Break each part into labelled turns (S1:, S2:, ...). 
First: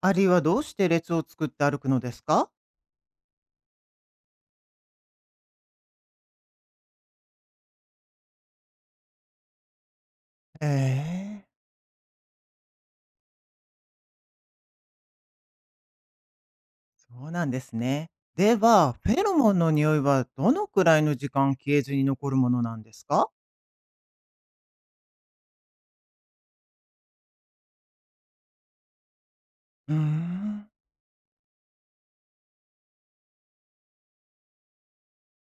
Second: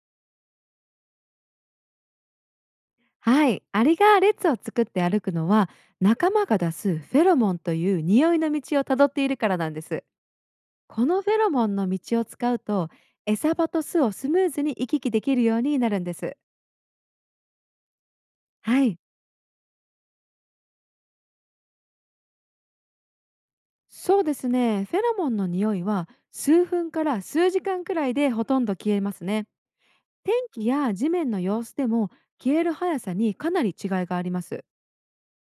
S1: アリはどうして列を作って歩くのですか？
S2: はい、アリが列を作って歩くのは仲間が出すフェロモンという匂いの道をたどっているからなんです。このフェ
S1: ええ。
S2: ロモンの道を使うと餌場と巣をスムーズに行き来できるようになるんです。
S1: そうなんですね。で
S2: は
S1: は、
S2: い、
S1: フェロモンの匂いはどのくらいの時間消えずに残るものなんですか？
S2: そうですね。フェロモンの匂いは数分から数時間くらいでほとんど消えますね。
S1: うー
S2: 天気
S1: ん、
S2: や地面の様子でも消える速さにかなり違いがあります。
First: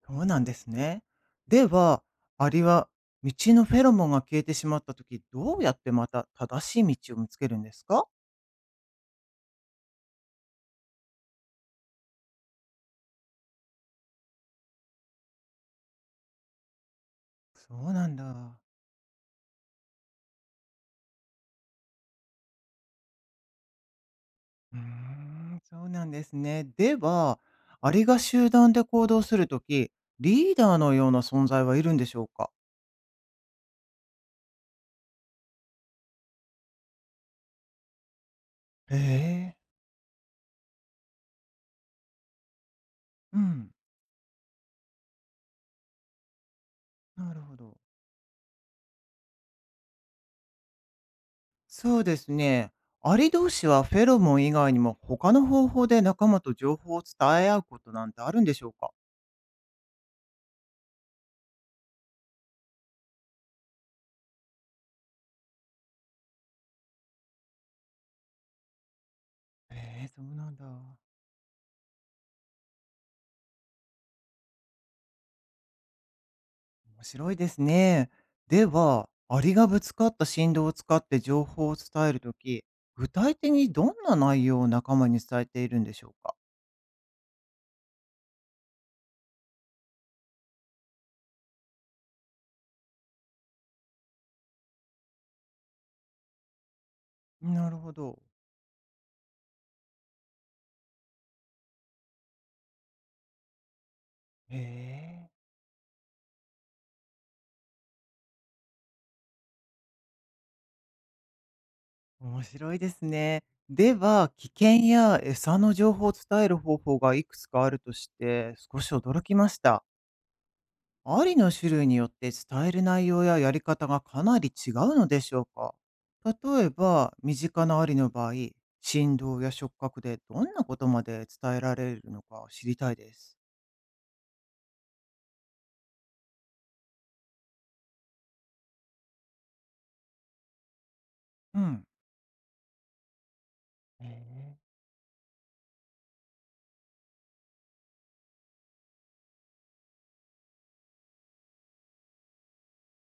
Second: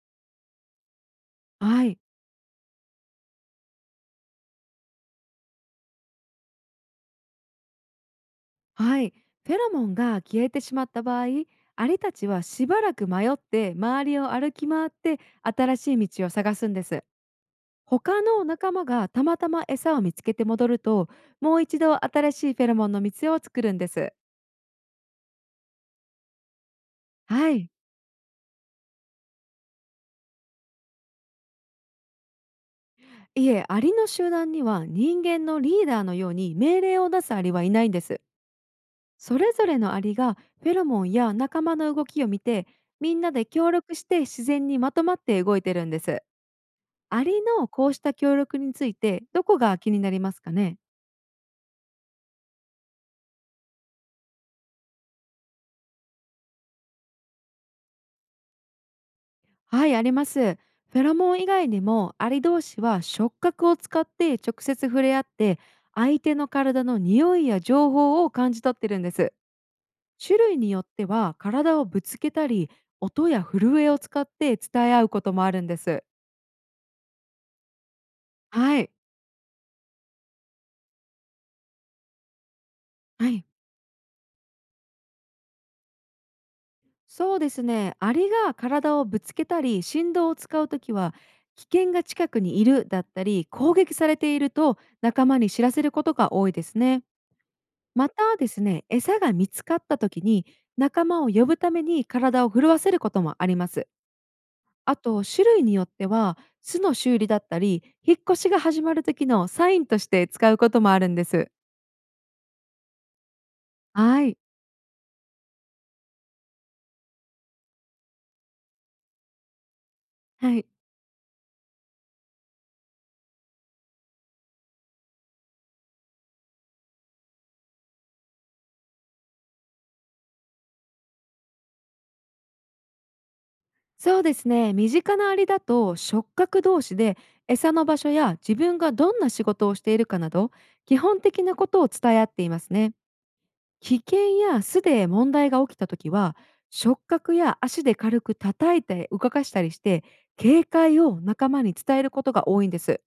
S1: そうなんですね。で
S2: はい、
S1: は、アリは道のフェロモンが消えてしまった時、どうやってまた正しい道を見つけるんですか？
S2: はい。フェロモンが消えてしまった場合、アリたちはしばらく迷って周りを歩き回って新しい道を探すんです。
S1: そうなん
S2: 他の
S1: だ。
S2: 仲間がたまたま餌を見つけて戻ると、もう一度新しいフェロモンの道を作るんです。
S1: うーん、そうなんですね。では、
S2: はい。
S1: アリが集団で行動するとき、リーダーのような存在はいるんでしょうか？
S2: いえ、アリの集団には人間のリーダーのように命令を出すアリはいないんです。
S1: へ
S2: それ
S1: え。
S2: ぞれのアリがフェロモンや仲間の動きを見て、みんな
S1: う
S2: で
S1: ん、
S2: 協力して自然にまとまって動いてるんです。ア
S1: なる
S2: リ
S1: ほ
S2: の
S1: ど。
S2: こうした協力についてどこが気になりますかね？
S1: そうですね。アリ同士はフェロモン以外にも他の方法で仲間と情報を伝え合うことなんてあるんでしょうか？
S2: はい、あります。フェロモン以外にもアリ同士は触覚を使って直接触れ合って相手の体の匂いや情報を感じ取ってるんです。
S1: へえ、そう
S2: 種
S1: なん
S2: 類
S1: だ。
S2: によっては体をぶつけたり、音や震えを使って伝え合うこともあるんです。
S1: 面白いですね。で
S2: はい、
S1: は、アリがぶつかった振動を使って情報を伝えるとき、具
S2: は
S1: 体
S2: い。
S1: 的にどんな内容を仲間に伝えているんでしょうか？
S2: そうですね。アリが体をぶつけたり振動を使うときは、危険が近くにいるだったり攻撃されていると仲間に知らせることが多いですね。
S1: なるほ
S2: ま
S1: ど。
S2: たですね、餌が見つかったときに仲間を呼ぶために体を震わせることもあります。
S1: へ
S2: あと
S1: え。
S2: 種類によっては巣の修理だったり引っ越しが始まる時のサインとして使うこともあるんです。
S1: 面白いですね。で
S2: は
S1: は、
S2: い。
S1: 危険や餌の情報を伝える方法がいくつかあるとして少し驚きました。
S2: はい。
S1: アリの種類によって伝える内容ややり方がかなり違うのでしょうか？例えば、身近なアリの場合、振動や触覚でどんなことまで伝えられるのか知りたいです。
S2: そうですね、身近なアリだと触覚同士で餌の場所や自分がどんな仕事をしているかなど基本的な
S1: う
S2: こと
S1: ん、
S2: を伝え合っていますね。危
S1: え
S2: 険や
S1: ー
S2: 巣で問題が起きた時は触覚や足で軽く叩いて動かしたりして、警戒を仲間に伝えることが多いんです。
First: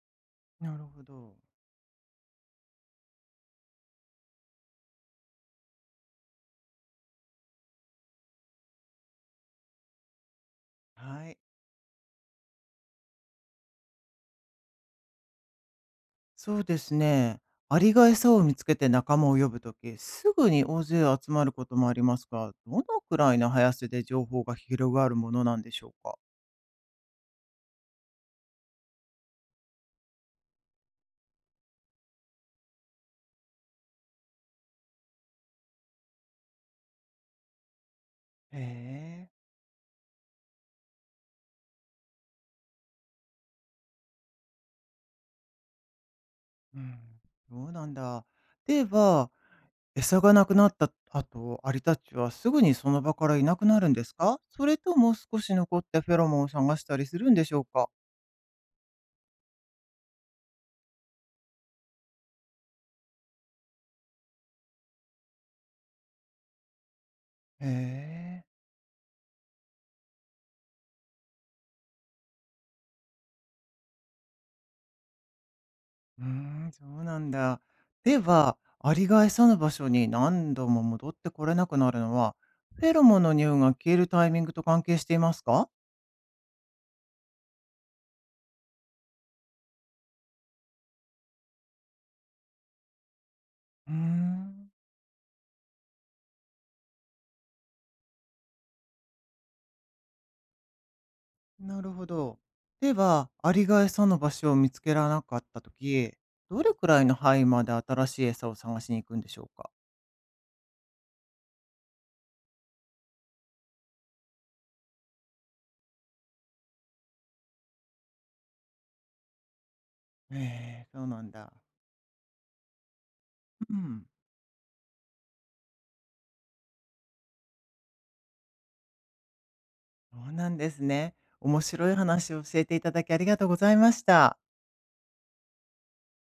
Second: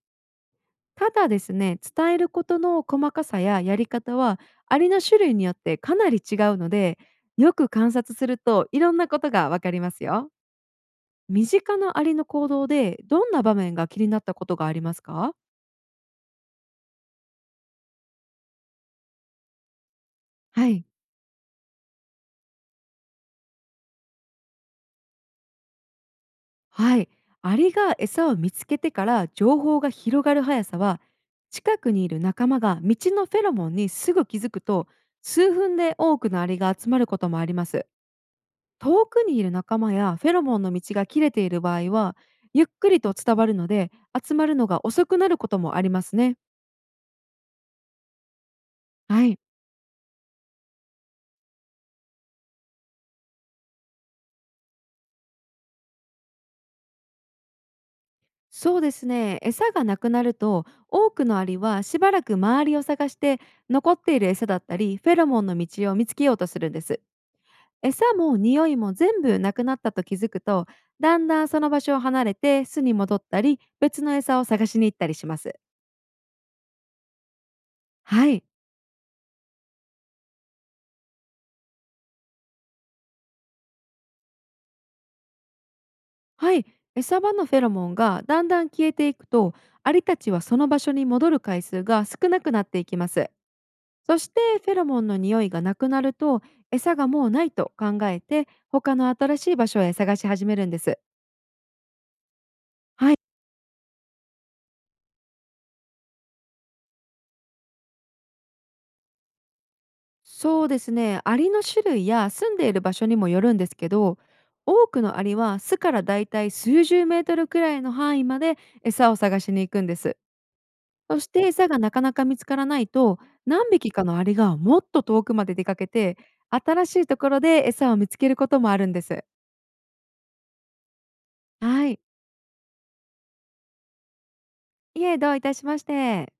S1: なるほ
S2: ただ
S1: ど。
S2: ですね、伝えることの細かさややり方はアリの種類によってかなり違うので、よく観察するといろんなことがわかりますよ。
S1: はい。
S2: 身近なアリの行動で、どんな場面が気になったことがありますか？
S1: そうですね。アリが餌を見つけて仲間を呼ぶとき、すぐに
S2: は
S1: 大
S2: い。
S1: 勢集まることもありますが、どのくらいの速さで情報が広がるものなんでしょうか？
S2: はい、アリが餌を見つけてから情報が広がる速さは、近くにいる仲間が道のフェロモンにすぐ気づくと、数分で多くのアリが集まることもあります。
S1: へ
S2: 遠くに
S1: え、
S2: いる仲間やフェロモンの道が切れている場合は、ゆっくりと伝わるので、集まるのが遅くなることもありますね。
S1: うん。そうなんだ。で
S2: は
S1: は、
S2: い。
S1: 餌がなくなった後、アリたちはすぐにその場からいなくなるんですか、それとも少し残ってフェロモンを探したりするんでしょうか？
S2: そうですね、餌がなくなると多くのアリはしばらく周りを探して残っている餌だったりフェロモンの道を見つけようとするんです。
S1: へ
S2: 餌も
S1: え。
S2: 匂いも全部なくなったと気づくと、だんだんその場所を離れて巣に戻ったり別の餌を探しに行ったりします。
S1: うーん、そうなんだ。で
S2: はい、
S1: は、アリが餌の場所に何度も戻ってこれなくなるのは、フェロモンの匂いが消えるタイミングと関係していますか？
S2: はい。餌場のフェロモンがだんだん消えていくと、アリたちはその場所に戻る回数が少なくなっていきます。
S1: うー
S2: そして
S1: ん、
S2: フェロモンの匂いがなくなると、餌がもうないと考えて他の新しい場所へ探し始めるんです。
S1: なるほど。で
S2: はい、
S1: は、アリが餌の場所を見つけられなかったとき、どれくらいの範囲まで新しい餌を探しに行くんでしょうか？
S2: そうですね、アリの種類や住んでいる場所にもよるんですけど、多くのアリは巣からだいたい数十メートルくらいの範囲まで餌を探しに行くんです。
S1: ええ、そう
S2: そ
S1: な
S2: し
S1: ん
S2: て
S1: だ。
S2: 餌がなかなか見つからないと、何
S1: う
S2: 匹か
S1: ん、
S2: のアリがもっと遠くまで出かけて新しいところで餌を見つけることもあるんです。
S1: そうなんですね。面
S2: は
S1: 白い
S2: い、
S1: 話を教えていただきありがとうございました。
S2: いえ、どういたしまして。